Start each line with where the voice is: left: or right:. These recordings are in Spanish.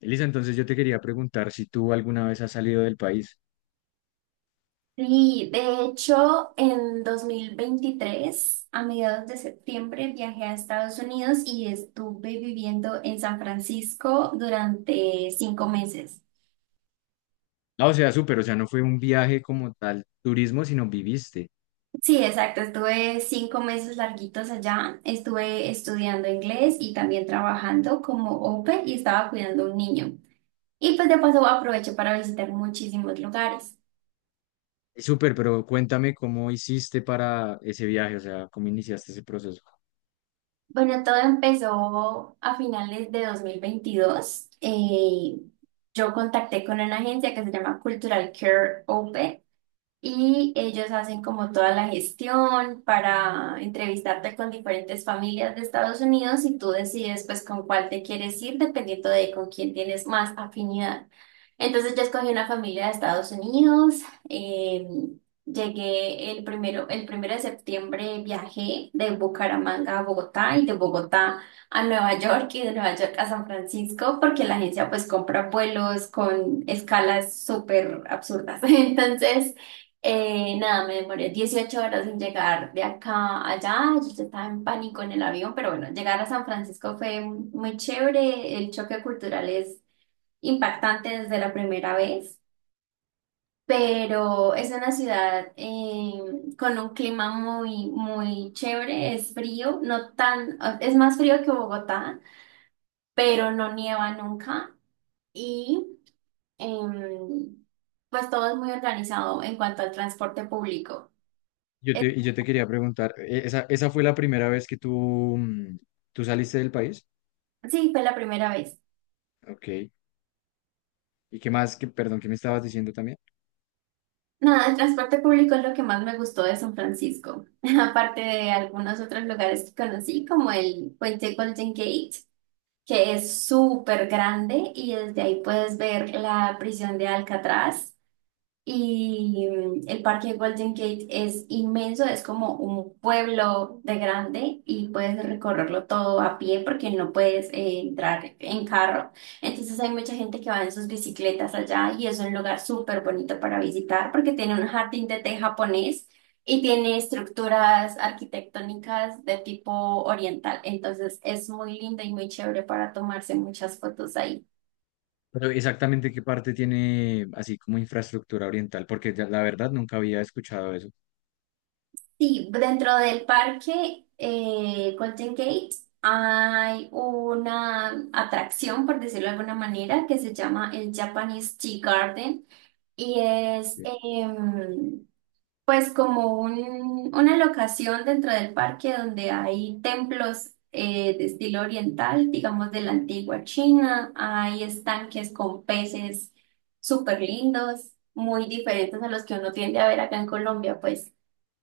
left: Elisa, entonces yo te quería preguntar si tú alguna vez has salido del país.
right: Sí, de hecho, en 2023, a mediados de septiembre, viajé a Estados Unidos y estuve viviendo en San Francisco durante 5 meses.
left: Ah, o sea, súper, o sea, no fue un viaje como tal, turismo, sino viviste.
right: Sí, exacto, estuve 5 meses larguitos allá, estuve estudiando inglés y también trabajando como au pair y estaba cuidando a un niño. Y pues de paso aproveché para visitar muchísimos lugares.
left: Y súper, pero cuéntame cómo hiciste para ese viaje, o sea, cómo iniciaste ese proceso.
right: Bueno, todo empezó a finales de 2022. Yo contacté con una agencia que se llama Cultural Care Open. Y ellos hacen como toda la gestión para entrevistarte con diferentes familias de Estados Unidos y tú decides pues con cuál te quieres ir dependiendo de con quién tienes más afinidad. Entonces yo escogí una familia de Estados Unidos. eh, llegué el primero de septiembre, viajé de Bucaramanga a Bogotá y de Bogotá a Nueva York y de Nueva York a San Francisco porque la agencia pues compra vuelos con escalas súper absurdas. Entonces... Nada, me demoré 18 horas en llegar de acá a allá. Yo ya estaba en pánico en el avión, pero bueno, llegar a San Francisco fue muy chévere. El choque cultural es impactante desde la primera vez, pero es una ciudad con un clima muy, muy chévere. Es frío, no tan, es más frío que Bogotá, pero no nieva nunca. Y em, pues todo es muy organizado en cuanto al transporte público.
left: Y yo te quería preguntar, ¿ esa, esa fue la primera vez que tú, tú saliste del país?
right: Sí, fue la primera vez.
left: Ok. ¿Y qué más? Que, perdón, ¿qué me estabas diciendo también?
right: Nada, el transporte público es lo que más me gustó de San Francisco, aparte de algunos otros lugares que conocí, como el puente Golden Gate, que es súper grande y desde ahí puedes ver la prisión de Alcatraz. Y el parque Golden Gate es inmenso, es como un pueblo de grande y puedes recorrerlo todo a pie porque no puedes entrar en carro. Entonces hay mucha gente que va en sus bicicletas allá y es un lugar súper bonito para visitar porque tiene un jardín de té japonés y tiene estructuras arquitectónicas de tipo oriental. Entonces es muy lindo y muy chévere para tomarse muchas fotos ahí.
left: Pero exactamente qué parte tiene así como infraestructura oriental, porque la verdad nunca había escuchado eso.
right: Sí, dentro del parque Golden Gate hay una atracción, por decirlo de alguna manera, que se llama el Japanese Tea Garden y es pues como una locación dentro del parque donde hay templos de estilo oriental, digamos de la antigua China, hay estanques con peces súper lindos, muy diferentes a los que uno tiende a ver acá en Colombia, pues.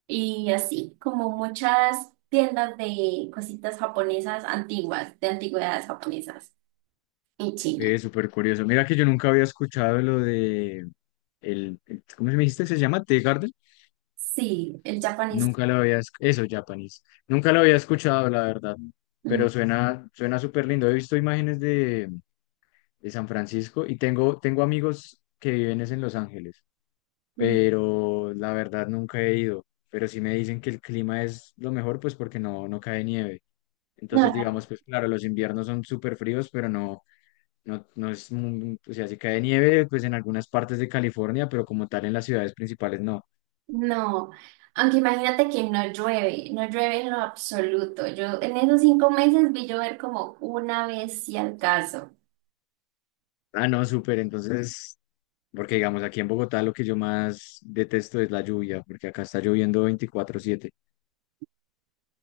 right: Y así como muchas tiendas de cositas japonesas antiguas, de antigüedades japonesas en China.
left: Es súper curioso. Mira que yo nunca había escuchado lo de ¿cómo se me dijiste que se llama? Tea Garden.
right: Sí, el japonés.
left: Nunca lo había, eso, japonés. Nunca lo había escuchado, la verdad.
right: Mm,
left: Pero suena, suena súper lindo. He visto imágenes de San Francisco y tengo, tengo amigos que viven es en Los Ángeles,
right: mm.
left: pero la verdad nunca he ido. Pero sí me dicen que el clima es lo mejor, pues porque no, no cae nieve.
right: No,
left: Entonces,
right: no,
left: digamos, pues claro, los inviernos son súper fríos, pero no. No, no es, o sea, si cae nieve, pues en algunas partes de California, pero como tal en las ciudades principales no.
right: no. Aunque imagínate que no llueve, no llueve en lo absoluto. Yo en esos 5 meses vi llover como una vez si al caso.
left: Ah, no, súper, entonces, porque digamos, aquí en Bogotá lo que yo más detesto es la lluvia, porque acá está lloviendo 24/7.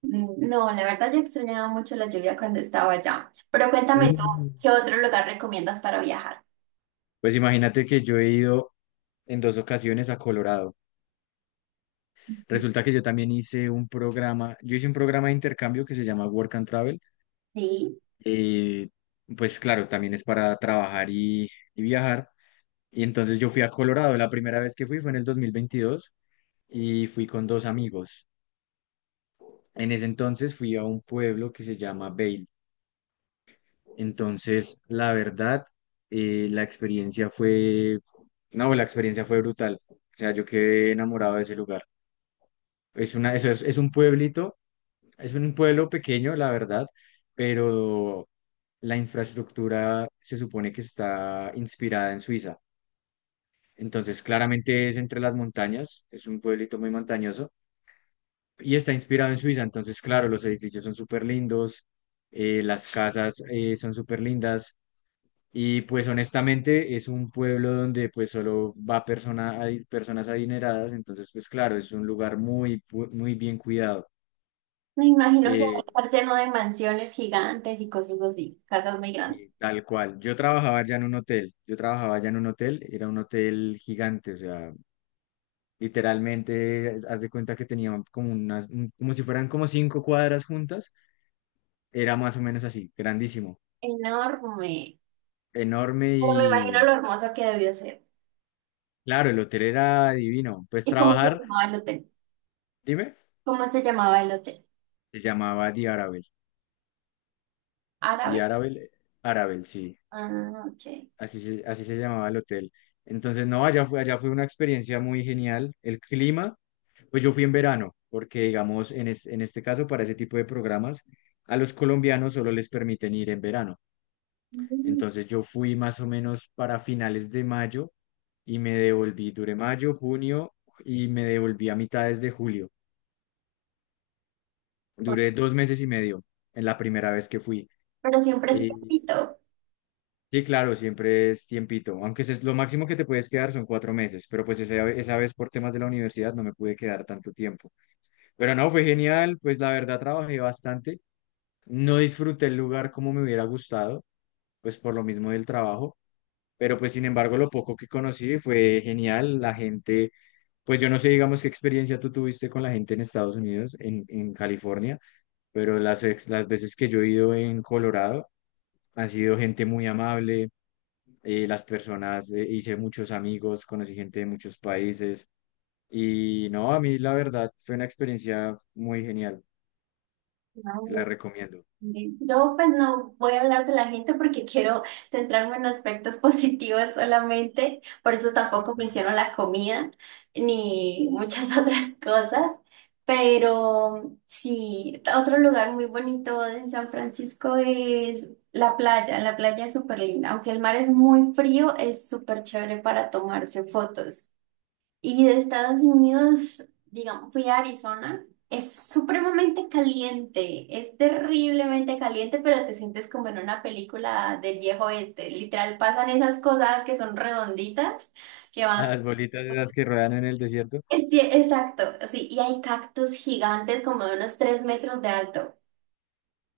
right: Mm, no, la verdad yo extrañaba mucho la lluvia cuando estaba allá. Pero cuéntame tú,
left: No.
right: ¿qué otro lugar recomiendas para viajar?
left: Pues imagínate que yo he ido en dos ocasiones a Colorado. Resulta que yo también hice un programa, yo hice un programa de intercambio que se llama Work and Travel.
right: Sí.
left: eh, pues claro, también es para trabajar y viajar. Y entonces yo fui a Colorado, la primera vez que fui fue en el 2022 y fui con dos amigos. En ese entonces fui a un pueblo que se llama Vail. Entonces, la verdad, la experiencia fue, no, la experiencia fue brutal. O sea, yo quedé enamorado de ese lugar. Es una, eso es un pueblito, es un pueblo pequeño, la verdad, pero la infraestructura se supone que está inspirada en Suiza. Entonces, claramente es entre las montañas, es un pueblito muy montañoso y está inspirado en Suiza, entonces, claro, los edificios son súper lindos, las casas son súper lindas, y pues honestamente es un pueblo donde pues solo va personas adineradas, entonces, pues claro, es un lugar muy, muy bien cuidado,
right: Me imagino que va a
left: eh,
right: estar lleno de mansiones gigantes y cosas así, casas muy grandes.
left: y tal cual. Yo trabajaba ya en un hotel, era un hotel gigante, o sea, literalmente, haz de cuenta que tenía como unas, como si fueran como 5 cuadras juntas, era más o menos así, grandísimo.
right: Enorme.
left: Enorme
right: Pero me imagino
left: y
right: lo hermoso que debió ser.
left: claro, el hotel era divino. Pues
right: ¿Y cómo se
left: trabajar,
right: llamaba el hotel?
left: dime,
right: ¿Cómo se llamaba el hotel?
left: se llamaba The Arabel. The
right: ¿Árabe?
left: Arabel, eh, Arabel, sí,
right: Ah, ok.
left: así se llamaba el hotel. Entonces, no, allá fue una experiencia muy genial. El clima, pues yo fui en verano, porque digamos, en este caso, para ese tipo de programas, a los colombianos solo les permiten ir en verano.
right: Mm,
left: Entonces yo fui más o menos para finales de mayo y me devolví, duré mayo, junio y me devolví a mitades de julio.
right: pues,
left: Duré 2 meses y medio en la primera vez que fui.
right: pero siempre es
left: Eh,
right: bonito.
left: sí, claro, siempre es tiempito, aunque es lo máximo que te puedes quedar son 4 meses, pero pues esa vez por temas de la universidad no me pude quedar tanto tiempo. Pero no, fue genial, pues la verdad trabajé bastante, no disfruté el lugar como me hubiera gustado, pues por lo mismo del trabajo, pero pues sin embargo lo poco que conocí fue genial, la gente, pues yo no sé, digamos, qué experiencia tú tuviste con la gente en Estados Unidos, en California, pero las veces que yo he ido en Colorado, han sido gente muy amable, las personas, hice muchos amigos, conocí gente de muchos países y no, a mí la verdad fue una experiencia muy genial, la recomiendo.
right: Sí, yo pues no voy a hablar de la gente porque quiero centrarme en aspectos positivos solamente, por eso tampoco menciono la comida ni muchas otras cosas, pero sí, otro lugar muy bonito en San Francisco es la playa es súper linda, aunque el mar es muy frío, es súper chévere para tomarse fotos. Y de Estados Unidos, digamos, fui a Arizona. Es supremamente caliente, es terriblemente caliente, pero te sientes como en una película del viejo oeste. Literal, pasan esas cosas que son redonditas, que van...
left: Las bolitas esas que rodan en el desierto,
right: Sí, exacto, sí, y hay cactus gigantes como de unos 3 metros de alto.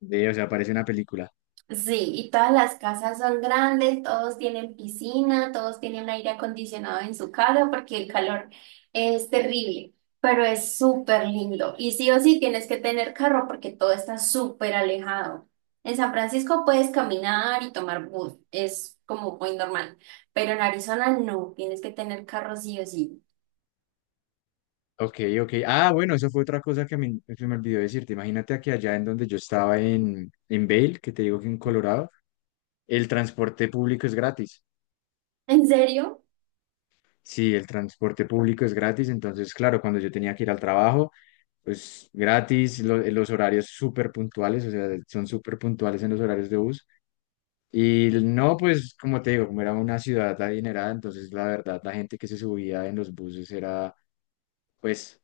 left: de, o sea, parece una película.
right: Sí, y todas las casas son grandes, todos tienen piscina, todos tienen aire acondicionado en su casa porque el calor es terrible, pero es súper lindo. Y sí o sí tienes que tener carro porque todo está súper alejado. En San Francisco puedes caminar y tomar bus, es como muy normal, pero en Arizona no, tienes que tener carro sí o sí.
left: Ok, ok. Ah, bueno, eso fue otra cosa que me, se me olvidó decirte. Imagínate que allá en donde yo estaba en Vail, que te digo que en Colorado, el transporte público es gratis.
right: ¿En serio?
left: Sí, el transporte público es gratis, entonces, claro, cuando yo tenía que ir al trabajo, pues gratis, los horarios súper puntuales, o sea, son súper puntuales en los horarios de bus. Y no, pues como te digo, como era una ciudad adinerada, entonces la verdad la gente que se subía en los buses era pues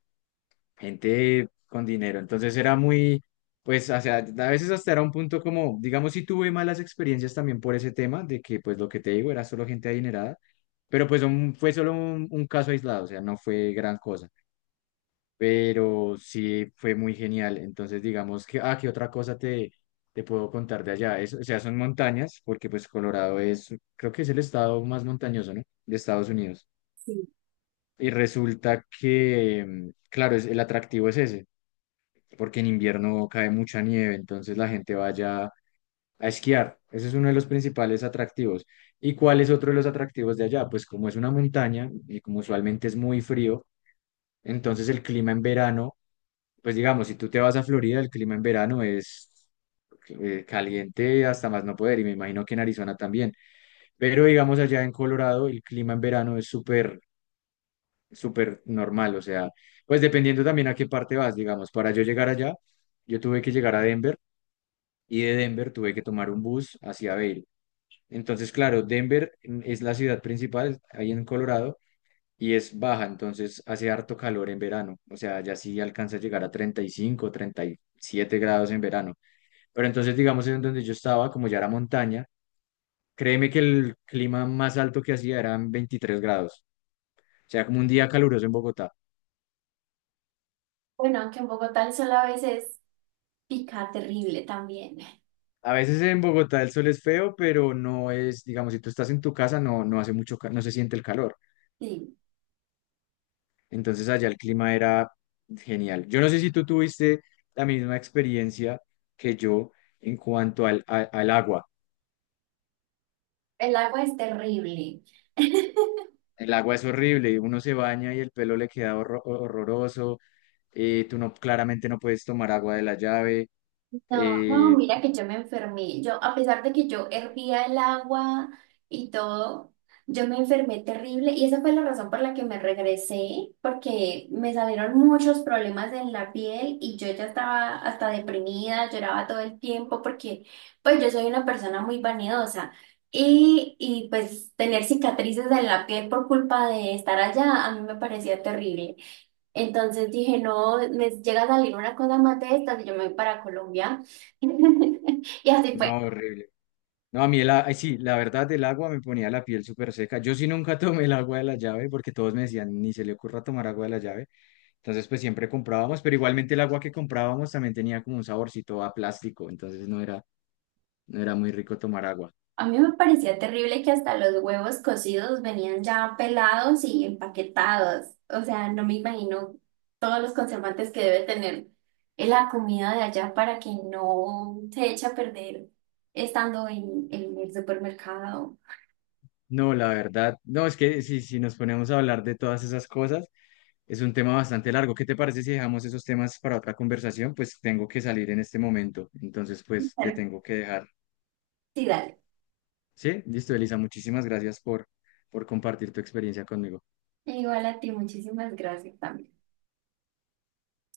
left: gente con dinero, entonces era muy, pues, o sea, a veces hasta era un punto como, digamos, si tuve malas experiencias también por ese tema, de que pues lo que te digo era solo gente adinerada, pero pues fue solo un caso aislado, o sea, no fue gran cosa pero sí fue muy genial. Entonces, digamos que, ah, ¿qué otra cosa te, te puedo contar de allá? Es, o sea, son montañas, porque pues Colorado es, creo que es el estado más montañoso, ¿no? De Estados Unidos.
right: Sí.
left: Y resulta que, claro, es, el atractivo es ese, porque en invierno cae mucha nieve, entonces la gente vaya a esquiar. Ese es uno de los principales atractivos. ¿Y cuál es otro de los atractivos de allá? Pues como es una montaña y como usualmente es muy frío, entonces el clima en verano... Pues digamos, si tú te vas a Florida, el clima en verano es caliente hasta más no poder y me imagino que en Arizona también. Pero digamos allá en Colorado, el clima en verano es súper, súper normal. O sea, pues dependiendo también a qué parte vas, digamos. Para yo llegar allá, yo tuve que llegar a Denver y de Denver tuve que tomar un bus hacia Vail. Entonces, claro, Denver es la ciudad principal ahí en Colorado y es baja, entonces hace harto calor en verano. O sea, ya sí alcanza a llegar a 35, 37 grados en verano. Pero entonces, digamos, en donde yo estaba, como ya era montaña, créeme que el clima más alto que hacía eran 23 grados. O sea, como un día caluroso en Bogotá.
right: Bueno, aunque en Bogotá el sol a veces pica terrible también.
left: A veces en Bogotá el sol es feo, pero no es, digamos, si tú estás en tu casa, no, no hace mucho, no se siente el calor.
right: Sí,
left: Entonces allá el clima era genial. Yo no sé si tú tuviste la misma experiencia que yo en cuanto al agua.
right: el agua es terrible.
left: El agua es horrible, uno se baña y el pelo le queda horroroso, tú no, claramente no puedes tomar agua de la llave.
right: No, no,
left: Eh,
right: mira que yo me enfermé. Yo, a pesar de que yo hervía el agua y todo, yo me enfermé terrible y esa fue la razón por la que me regresé, porque me salieron muchos problemas en la piel y yo ya estaba hasta deprimida, lloraba todo el tiempo porque pues yo soy una persona muy vanidosa y pues tener cicatrices en la piel por culpa de estar allá a mí me parecía terrible. Entonces dije, no, me llega a salir una cosa más de estas y yo me voy para Colombia. Y así fue.
left: No, horrible. No, a mí ay, sí, la verdad, el agua me ponía la piel súper seca. Yo sí nunca tomé el agua de la llave porque todos me decían, ni se le ocurra tomar agua de la llave. Entonces, pues siempre comprábamos, pero igualmente el agua que comprábamos también tenía como un saborcito a plástico, entonces no era, no era muy rico tomar agua.
right: A mí me parecía terrible que hasta los huevos cocidos venían ya pelados y empaquetados. O sea, no me imagino todos los conservantes que debe tener la comida de allá para que no se eche a perder estando en el supermercado.
left: No, la verdad, no, es que si nos ponemos a hablar de todas esas cosas, es un tema bastante largo. ¿Qué te parece si dejamos esos temas para otra conversación? Pues tengo que salir en este momento, entonces pues te
right: Claro.
left: tengo que dejar.
right: Sí, dale.
left: Sí, listo, Elisa, muchísimas gracias por compartir tu experiencia conmigo.
right: Igual a ti, muchísimas gracias también.